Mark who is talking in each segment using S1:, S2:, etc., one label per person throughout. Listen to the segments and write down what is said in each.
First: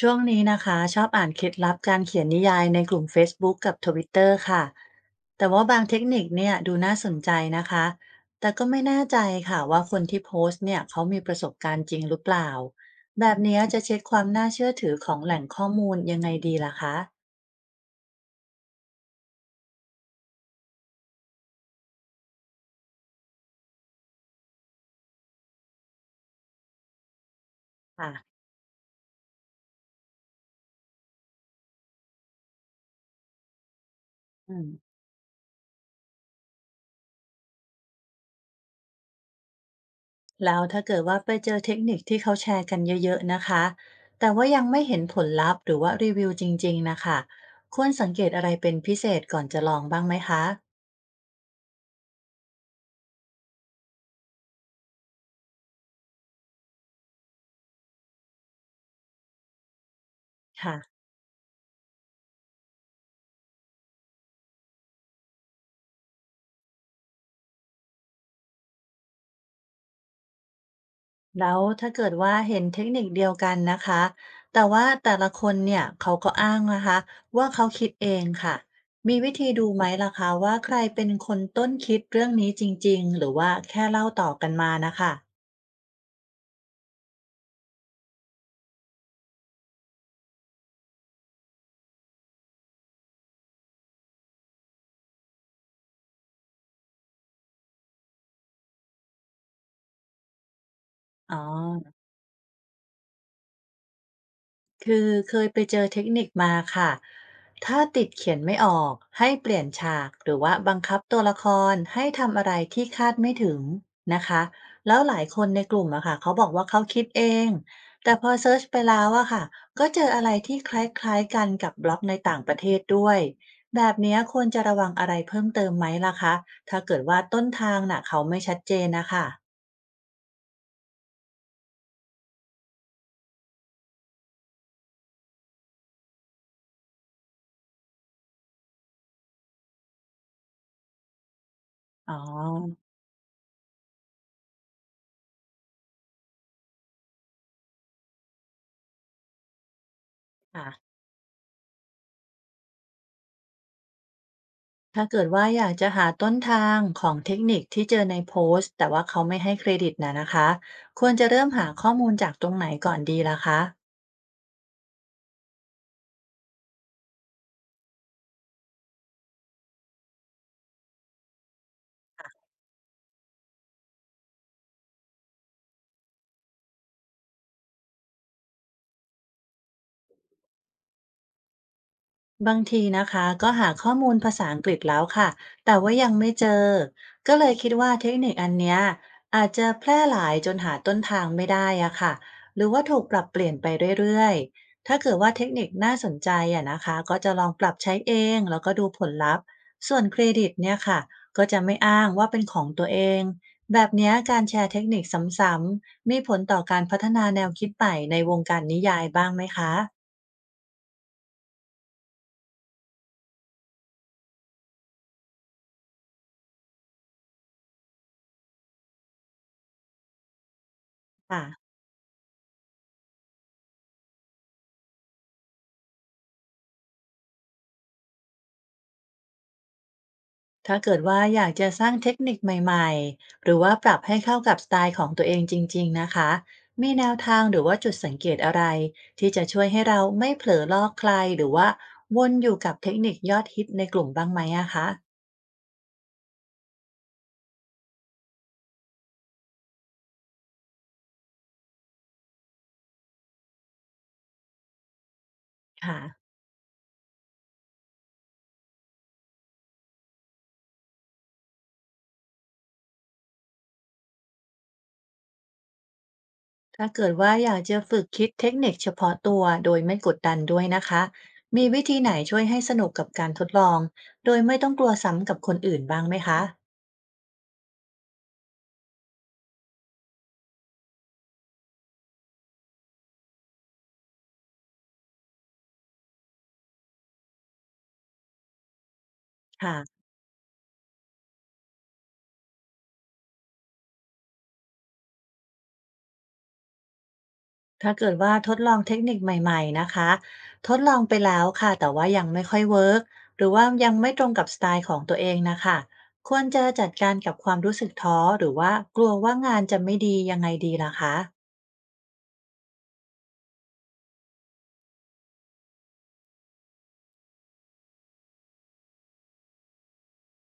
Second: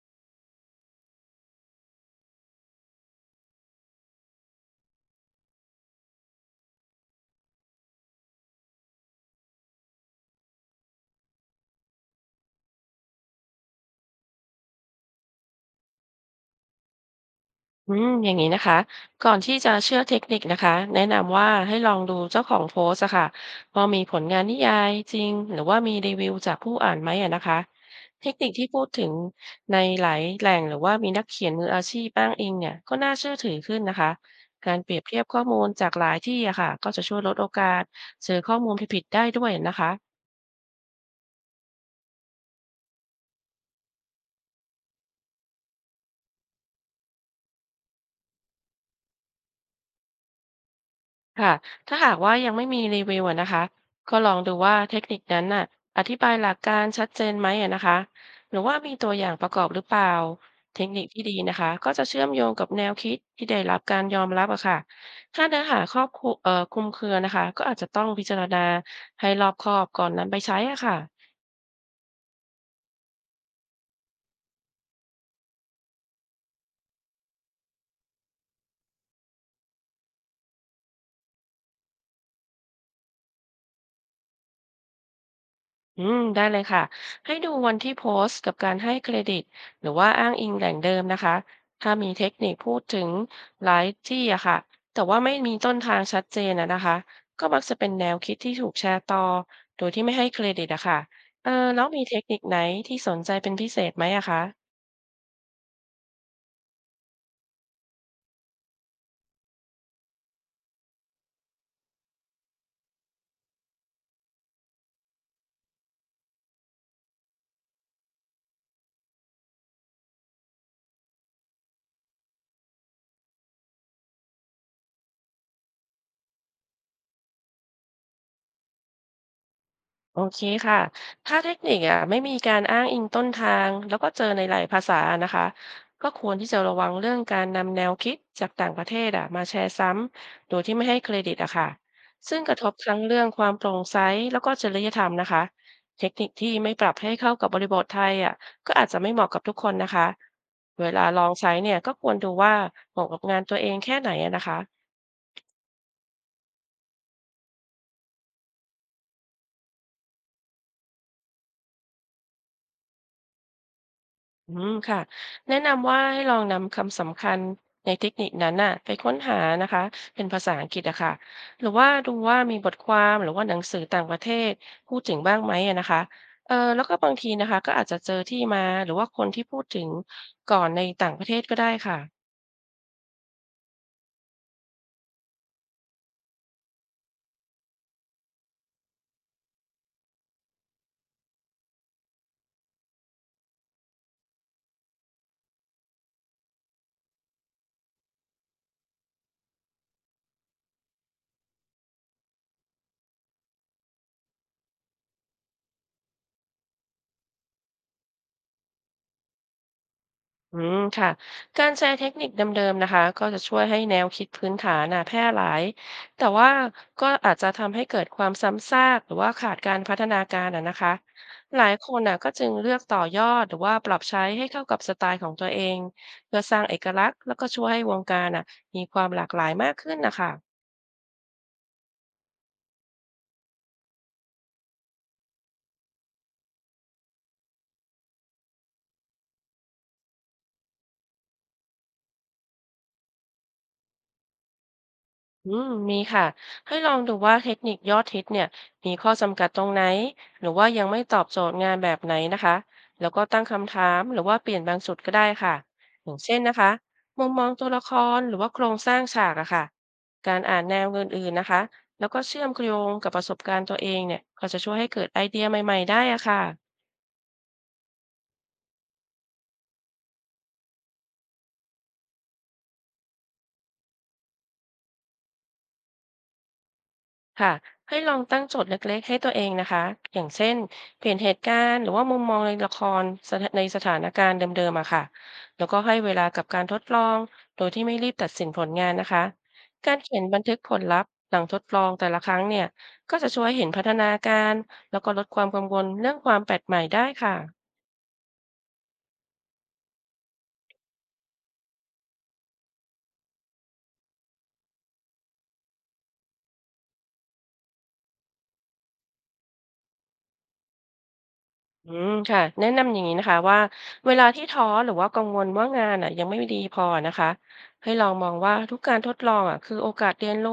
S1: ช่วงนี้นะคะชอบอ่านเคล็ดลับการเขียนนิยายในกลุ่ม Facebook กกับ Twitter ค่ะแต่ว่าบางเทคนิคเนี่ยดูน่าสนใจนะคะแต่ก็ไม่แน่ใจค่ะว่าคนที่โพสต์เนี่ยเขามีประสบการณ์จริงหรือเปล่าแบบเนี้ยจะเช็คความน่าเชื่อถือของแหล่งข้อมูลยังไงดีล่ะคะ
S2: อืมอย่างนี้นะคะก่อนที่จะเชื่อเทคนิคนะคะแนะนำว่าให้ลองดูเจ้าของโพสต์อะค่ะว่ามีผลงานนิยายจริงหรือว่ามีรีวิวจากผู้อ่านไหมอะนะคะเทค
S1: ค่ะ
S2: นิคที่พูดถึงในหลายแหล่งหรือว่ามีนักเขียนมืออาชีพอ้างอิงเนี่ยก็น่าเชื่อถือขึ้นนะคะ
S1: อืม
S2: การเปรียบเทียบข้อมูลจากหลายที่อะค่ะก็จะช่วยลดโอกาสเจอข้อมูลผิดๆได้ด้วยนะคะ
S1: แล้วถ้าเกิดว่าไปเจอเทคนิคที่เขาแชร์กันเยอะๆนะคะแต่ว่ายังไม่เห็นผลลัพธ์หรือว่ารีวิวจริงๆนะคะควรสังเกตอะไรเป็นพิเศษก่อนจะลองบ้างไหมคะ
S2: ค่ะถ้าหากว่ายังไม่มีรีวิวอะนะคะก็ลองดูว่าเทคนิคนั้นน่ะอธิบายหลักการชัดเจนไหมอะนะคะหรือว่ามีตัวอย่างประกอบหรือเปล่า
S1: ค่ะ
S2: เทคนิคที่ดีนะคะก็จะเชื่อมโยงกับแนวคิดที่ได้รับการยอมรับอะค่ะถ้าเนื้อหาครอบคลุเอ่อคลุมเครือนะคะก็อาจจะต้องพิจารณาให้รอบคอบก่อนนำไปใช้อะค่ะ
S1: แล้วถ้าเกิดว่าเห็นเทคนิคเดียวกันนะคะแต่ว่าแต่ละคนเนี่ยเขาก็อ้างนะคะว่าเขาคิดเองค่ะมีวิธีดูไหมล่ะคะว่าใครเป็นคนต้นคิดเรื่องนี้จริงๆหรือว่าแค่เล่าต่อกันมานะคะ
S2: อืมได้เลยค่ะ ให้ดูวันที่โพสต์กับการให้เครดิตหรือว่าอ้างอิงแหล่งเดิมนะคะ ถ้ามีเทคนิคพูดถึงหลายที่อะค่ะแต่ว่าไม่มีต้นทางชัดเจนอะนะคะ ก็มักจะเป็นแนวคิดที่ถูกแชร์ต่อโดยที่ไม่ให้เครดิตอะค่ะ
S1: อ๋อ
S2: เออ่แล้วมีเทคนิคไหนที่สนใจเป็นพิเศษไหมอะคะ
S1: คือเคยไปเจอเทคนิคมาค่ะถ้าติดเขียนไม่ออกให้เปลี่ยนฉากหรือว่าบังคับตัวละครให้ทำอะไรที่คาดไม่ถึงนะคะแล้วหลายคนในกลุ่มอะค่ะเขาบอกว่าเขาคิดเองแต่พอเซิร์ชไปแล้วอะค่ะก็เจออะไรที่คล้ายๆกันกับบล็อกในต่างประเทศด้วยแบบเนี้ยควรจะระวังอะไรเพิ่มเติมไหมล่ะคะถ้าเกิดว่าต้นทางน่ะเขาไม่ชัดเจนนะคะ
S2: โอเคค่ะถ้าเทคนิคอ่ะไม่มีการอ้างอิงต้นทางแล้วก็เจอในหลายภาษานะคะก็ควรที่จะระวังเรื่องการนำแนวคิดจากต่างประเทศอ่ะมาแชร์ซ้ำโดยที่ไม่ให้เครดิตอะค่ะ
S1: อ๋อ
S2: ซึ่งกระทบทั้งเรื่องความโปร่งใสแล้วก็จริยธรรมนะคะเทคนิคที่ไม่ปรับให้เข้ากับบริบทไทยอ่ะก็อาจจะไม่เหมาะกับทุกคนนะคะ
S1: ค่ะ
S2: เวลาลองใช้เนี่ยก็ควรดูว่าเหมาะกับงานตัวเองแค่ไหนอะนะคะ
S1: ถ้าเกิดว่าอยากจะหาต้นทางของเทคนิคที่เจอในโพสต์แต่ว่าเขาไม่ให้เครดิตนะนะคะควรจะเริ่มหาข้อมูลจากตรงไหนก่อนดีล่ะคะ
S2: อืมค่ะแนะนำว่าให้ลองนำคำสำคัญในเทคนิคนั้นน่ะไปค้นหานะคะเป็นภาษาอังกฤษอะค่ะหรือว่าดูว่ามีบทความหรือว่าหนังสือต่างประเทศพูดถึงบ้างไหมอะนะคะเออแล้วก็บางทีนะคะก็อาจจะเจอที่มาหรือว่าคนที่พูดถึงก่อนในต่างประเทศก็ได้ค่ะ
S1: บางทีนะคะก็หาข้อมูลภาษาอังกฤษแล้วค่ะแต่ว่ายังไม่เจอก็เลยคิดว่าเทคนิคอันเนี้ยอาจจะแพร่หลายจนหาต้นทางไม่ได้อะค่ะหรือว่าถูกปรับเปลี่ยนไปเรื่อยๆถ้าเกิดว่าเทคนิคน่าสนใจอะนะคะก็จะลองปรับใช้เองแล้วก็ดูผลลัพธ์ส่วนเครดิตเนี่ยค่ะก็จะไม่อ้างว่าเป็นของตัวเองแบบเนี้ยการแชร์เทคนิคซ้ำๆมีผลต่อการพัฒนาแนวคิดใหม่ในวงการนิยายบ้างไหมคะ
S2: อืมค่ะการใช้เทคนิคเดิมๆนะคะก็จะช่วยให้แนวคิดพื้นฐานน่ะแพร่หลายแต่ว่าก็อาจจะทำให้เกิดความซ้ำซากหรือว่าขาดการพัฒนาการอ่ะนะคะ
S1: ค่ะ
S2: หลายคนน่ะก็จึงเลือกต่อยอดหรือว่าปรับใช้ให้เข้ากับสไตล์ของตัวเองเพื่อสร้างเอกลักษณ์แล้วก็ช่วยให้วงการน่ะมีความหลากหลายมากขึ้นนะคะ
S1: ถ้าเกิดว่าอยากจะสร้างเทคนิคใหม่ๆหรือว่าปรับให้เข้ากับสไตล์ของตัวเองจริงๆนะคะมีแนวทางหรือว่าจุดสังเกตอะไรที่จะช่วยให้เราไม่เผลอลอกใครหรือว่าวนอยู่กับเทคนิคยอดฮิตในกลุ่มบ้างไหมอะคะ
S2: อืมมีค่ะให้ลองดูว่าเทคนิคยอดฮิตเนี่ยมีข้อจำกัดตรงไหนหรือว่ายังไม่ตอบโจทย์งานแบบไหนนะคะแล้วก็ตั้งคำถามหรือว่าเปลี่ยนบางจุดก็ได้ค่ะ
S1: ค่ะ
S2: อย่างเช่นนะคะมุมมองตัวละครหรือว่าโครงสร้างฉากอะค่ะการอ่านแนวอื่นๆนะคะแล้วก็เชื่อมโยงกับประสบการณ์ตัวเองเนี่ยก็จะช่วยให้เกิดไอเดียใหม่ๆได้อะค่ะ
S1: ถ้าเกิดว่าอยากจะฝึกคิดเทคนิคเฉพาะตัวโดยไม่กดดันด้วยนะคะมีวิธีไหนช่วยให้สนุกกับการทดลองโดยไม่ต้องกลัวซ้ำกับคนอื่นบ้างไหมคะ
S2: ค่ะให้ลองตั้งโจทย์เล็กๆให้ตัวเองนะคะอย่างเช่นเปลี่ยนเหตุการณ์หรือว่ามุมมองในละครสถในสถานการณ์เดิมๆอะค่ะแล้วก็ให้เวลากับการทดลองโดยที่ไม่รีบตัดสินผลงานนะคะกา
S1: ค่ะ
S2: รเขียนบันทึกผลลัพธ์หลังทดลองแต่ละครั้งเนี่ยก็จะช่วยเห็นพัฒนาการแล้วก็ลดความกังวลเรื่องความแปลกใหม่ได้ค่ะ
S1: ถ้าเกิดว่าทดลองเทคนิคใหม่ๆนะคะทดลองไปแล้วค่ะแต่ว่ายังไม่ค่อยเวิร์กหรือว่ายังไม่ตรงกับสไตล์ของตัวเองนะคะควรจะจัดการกับความรู้สึกท้อหรือว่ากลัวว่างานจะไม่ดียังไงดีล่ะคะ
S2: อืมค่ะแนะนำอย่างนี้นะคะว่าเวลาที่ท้อหรือว่ากังวลว่างานอ่ะยังไม่ดีพอนะคะให้ลองมองว่าทุกการทดลองอ่ะคือโอกาสเรียนรู้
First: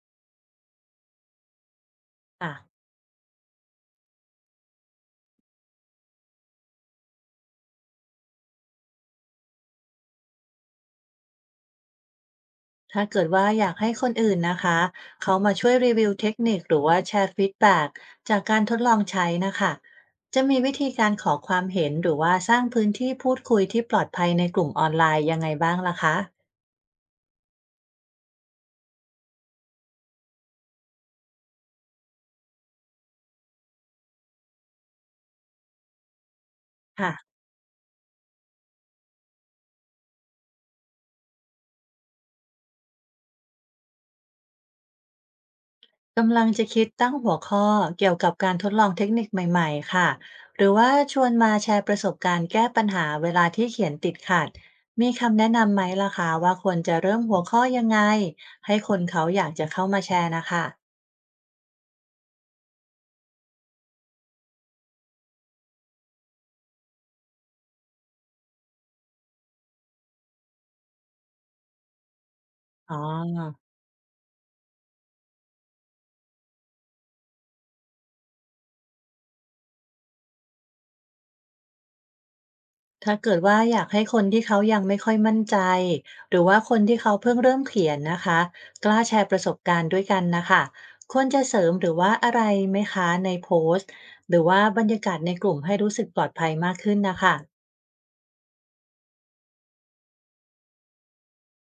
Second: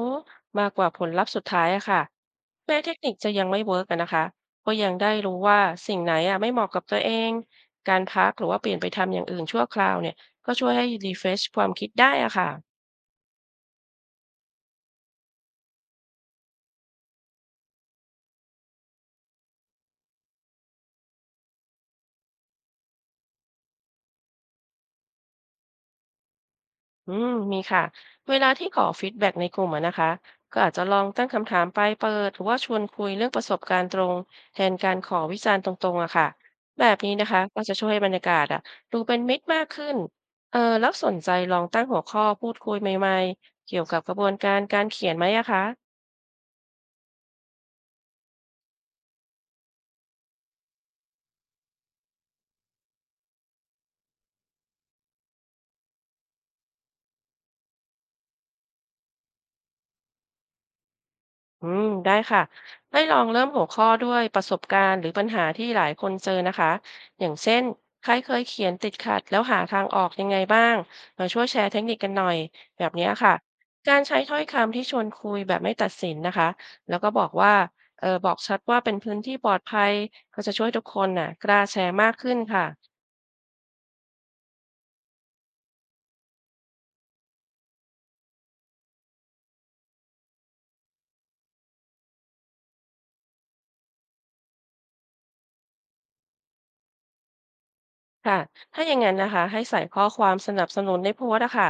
S2: มากกว่าผลลัพธ์สุดท้ายอะค่ะ
S1: อ่ะ
S2: แม้เทคนิคจะยังไม่เวิร์กอะนะคะก็ยังได้รู้ว่าสิ่งไหนอ่ะไม่เหมาะกับตัวเองการพักหรือว่าเปลี่ยนไปทำอย่างอื่นชั่วคราวเนี่ยก็ช่วยให้รีเฟรชความคิดได้อะค่ะ
S1: ถ้าเกิดว่าอยากให้คนอื่นนะคะเขามาช่วยรีวิวเทคนิคหรือว่าแชร์ฟีดแบ็กจากการทดลองใช้นะคะจะมีวิธีการขอความเห็นหรือว่าสร้างพื้นที่พูดคุยที่ปลอดภัยในกลุ่มออนไลน์ยังไงบ้างล่ะคะ
S2: อืมมีค่ะเวลาที่ขอฟีดแบ็กในกลุ่มอะนะคะก็อาจจะลองตั้งคำถามปลายเปิดหรือว่าชวนคุยเรื่องประสบการณ์ตรงแทนการขอวิจารณ์ตรงๆอะค่ะแบบนี้นะ
S1: ค่ะ
S2: คะก็จะช่วยให้บรรยากาศอะดูเป็นมิตรมากขึ้นเออแล้วสนใจลองตั้งหัวข้อพูดคุยใหม่ๆเกี่ยวกับกระบวนการการเขียนไหมอะคะ
S1: กำลังจะคิดตั้งหัวข้อเกี่ยวกับการทดลองเทคนิคใหม่ๆ ค่ะ หรือว่าชวนมาแชร์ประสบการณ์แก้ปัญหาเวลาที่เขียนติดขัด มีคำแนะนำไหมล่ะคะว่าควรจะเริ่มหัวข้อยังไงให้คนเขาอยากจะเข้ามาแชร์นะคะ
S2: อืมได้ค่ะให้ลองเริ่มหัวข้อด้วยประสบการณ์หรือปัญหาที่หลายคนเจอนะคะ อย่างเช่นใครเคยเขียนติดขัดแล้วหาทางออกยังไงบ้างมาช่วยแชร์เทคนิคกันหน่อยแบบ
S1: อ๋อ
S2: เนี้ยค่ะ การใช้ถ้อยคำที่ชวนคุยแบบไม่ตัดสินนะคะ แล้วก็บอกว่าเออบอกชัดว่าเป็นพื้นที่ปลอดภัยก็จะช่วยทุกคนน่ะกล้าแชร์มากขึ้นค่ะ
S1: ถ้าเกิดว่าอยากให้คนที่เขายังไม่ค่อยมั่นใจหรือว่าคนที่เขาเพิ่งเริ่มเขียนนะคะกล้าแชร์ประสบการณ์ด้วยกันนะคะควรจะเสริมหรือว่าอะไรไหมคะในโพสต์หรือว่าบรรยากาศในกลุ่มให้รู้สึกปลอดภัยมากขึ้นนะคะ
S2: ค่ะถ้าอย่างนั้นนะคะให้ใส่ข้อความสนับสนุนในโพสต์อะค่ะ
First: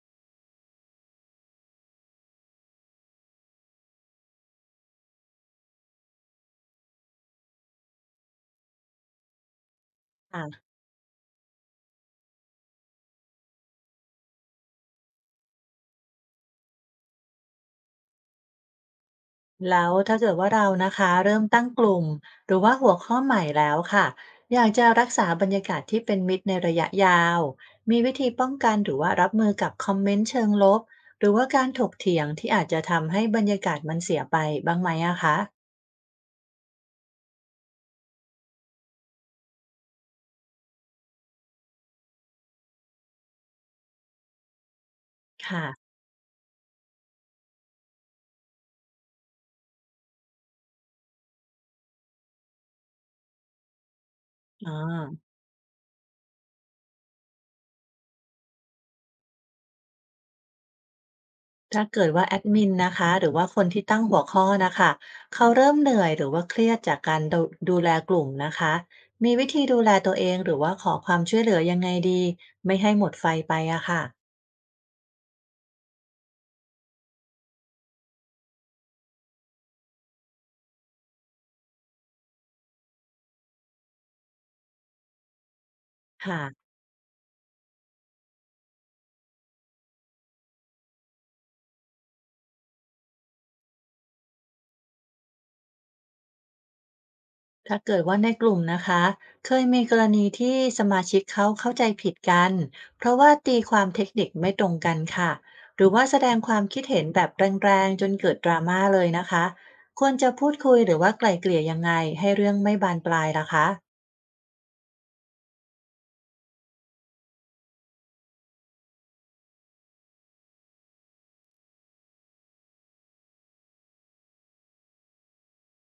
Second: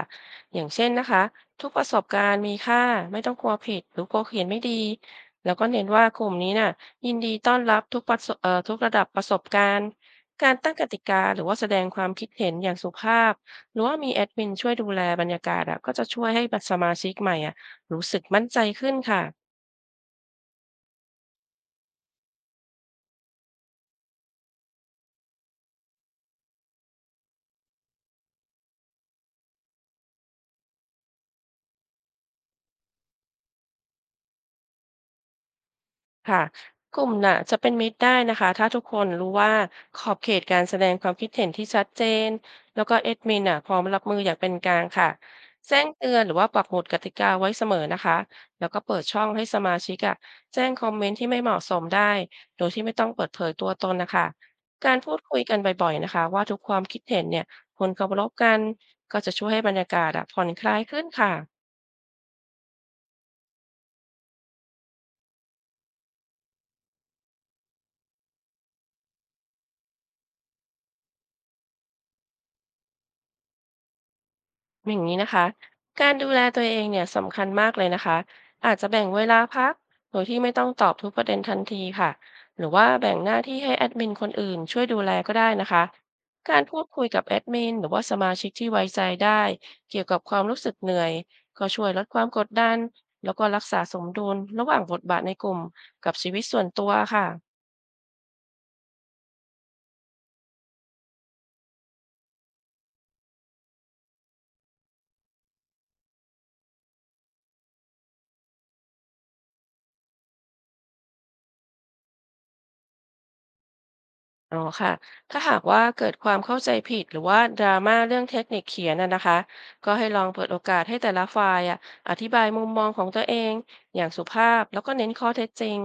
S2: อย่างเช่นนะคะทุกประสบการณ์มีค่าไม่ต้องกลัวผิดหรือกลัวเขียนไม่ดีแล้วก็เน้นว่ากลุ่มนี้น่ะยินดีต้อนรับทุกระดับประสบการณ์การตั้งกติกาหรือว่าแสดงความคิดเห็นอย่างสุภาพหรือว่ามีแอดมินช่วยดูแลบรรยากาศอะก็จะช่วยให้สมาชิกใหม่อะรู้สึกมั่นใจขึ้นค่ะ
S1: แล้วถ้าเกิดว่าเรานะคะเริ่มตั้งกลุ่มหรือว่าหัวข้อใหม่แล้วค่ะอยากจะรักษาบรรยากาศที่เป็นมิตรในระยะยาวมีวิธีป้องกันหรือว่ารับมือกับคอมเมนต์เชิงลบหรือว่าการถกเถียงที่อาจจะทำให้บรรยากาศมันเสียไปบ้างไหมอะคะ
S2: ค่ะกลุ่มน่ะจะเป็นมิตรได้นะคะถ้าทุกคนรู้ว่าขอบเขตการแสดงความคิดเห็นที่ชัดเจนแล้วก็เอดมินน่ะพร้อมรับมืออย่างเป็นกลางค่ะ
S1: ค่ะ
S2: แจ้งเตือนหรือว่าปักหมุดกติกาไว้เสมอนะคะแล้วก็เปิดช่องให้สมาชิกอะแจ้งคอมเมนต์ที่ไม่เหมาะสมได้โดยที่ไม่ต้องเปิดเผยตัวตนนะคะ
S1: อ๋อ
S2: การพูดคุยกันบ่อยๆนะคะว่าทุกความคิดเห็นเนี่ยคนเคารพกันก็จะช่วยให้บรรยากาศอะผ่อนคลายขึ้นค่ะ
S1: ถ้าเกิดว่าแอดมินนะคะหรือว่าคนที่ตั้งหัวข้อนะคะเขาเริ่มเหนื่อยหรือว่าเครียดจากการดูแลกลุ่มนะคะมีวิธีดูแลตัวเองหรือว่าขอความช่วยเหลือยังไงดีไม่ให้หมดไฟไปอะค่ะ
S2: อย่างนี้นะคะการดูแลตัวเองเนี่ยสำคัญมากเลยนะคะอาจจะแบ่งเวลาพักโดยที่ไม่ต้องตอบทุกประเด็นทันทีค่ะหรือว่าแบ่งหน้าที่ให้แอดมินคนอื่นช่วยดูแลก็ได้นะคะการ
S1: ค่ะ
S2: พูดคุยกับแอดมินหรือว่าสมาชิกที่ไว้ใจได้เกี่ยวกับความรู้สึกเหนื่อยก็ช่วยลดความกดดันแล้วก็รักษาสมดุลระหว่างบทบาทในกลุ่มกับชีวิตส่วนตัวค่ะ
S1: ถ้าเกิดว่าในกลุ่มนะคะเคยมีกรณีที่สมาชิกเขาเข้าใจผิดกันเพราะว่าตีความเทคนิคไม่ตรงกันค่ะหรือว่าแสดงความคิดเห็นแบบแรงๆจนเกิดดราม่าเลยนะคะควรจะพูดคุยหรือว่าไกล่เกลี่ยยังไงให้เรื่องไม่บานปลายล่ะคะ
S2: อ๋อค่ะถ้าหากว่าเกิดความเข้าใจผิดหรือว่าดราม่าเรื่องเทคนิคเขียนน่ะนะคะก็ให้ลองเปิดโอกาสให้แต่ละฝ่ายอ่ะอธิบายมุมมองของตัวเองอย่างสุภาพแล้วก็เน้นข้อเท็จจริง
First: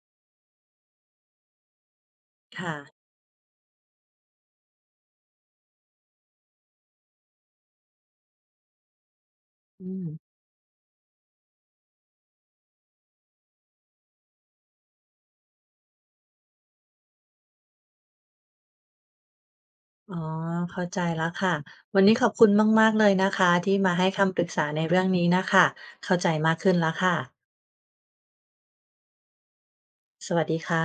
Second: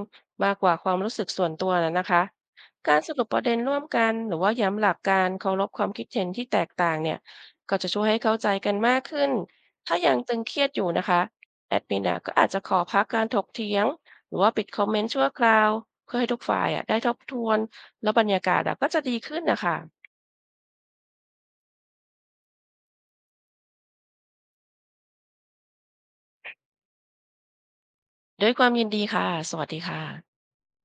S2: มากกว่าความรู้สึกส่วนตัวน่ะนะคะ
S1: ค่ะ
S2: การสรุปประเด็นร่วมกันหรือว่าย้ำหลักการเคารพความคิดเห็นที่แตกต่างเนี่ยก็จะช่วยให้เข้าใจกันมากขึ้น
S1: อื
S2: ถ้า
S1: ม
S2: ยังตึงเครียดอยู่นะคะแอดมินอ่ะก็อาจจะขอพักการถกเถียงหรือว่าปิดคอมเมนต์ชั่วคราวเพื่อให้ทุกฝ่ายอ่ะได้ทบทวน แล้วบรรยากาศอะก็จะดีขึ้นนะคะ
S1: อ๋อเข้าใจแล้วค่ะ วันนี้ขอบคุณมากๆเลยนะคะที่มาให้คำปรึกษาในเรื่องนี้น่ะค่ะเข้าใจมากขึ้นแล้วค่ะ
S2: ด้วยความยินดีค่ะ สวัสดีค่ะ
S1: สวัสดีค่ะ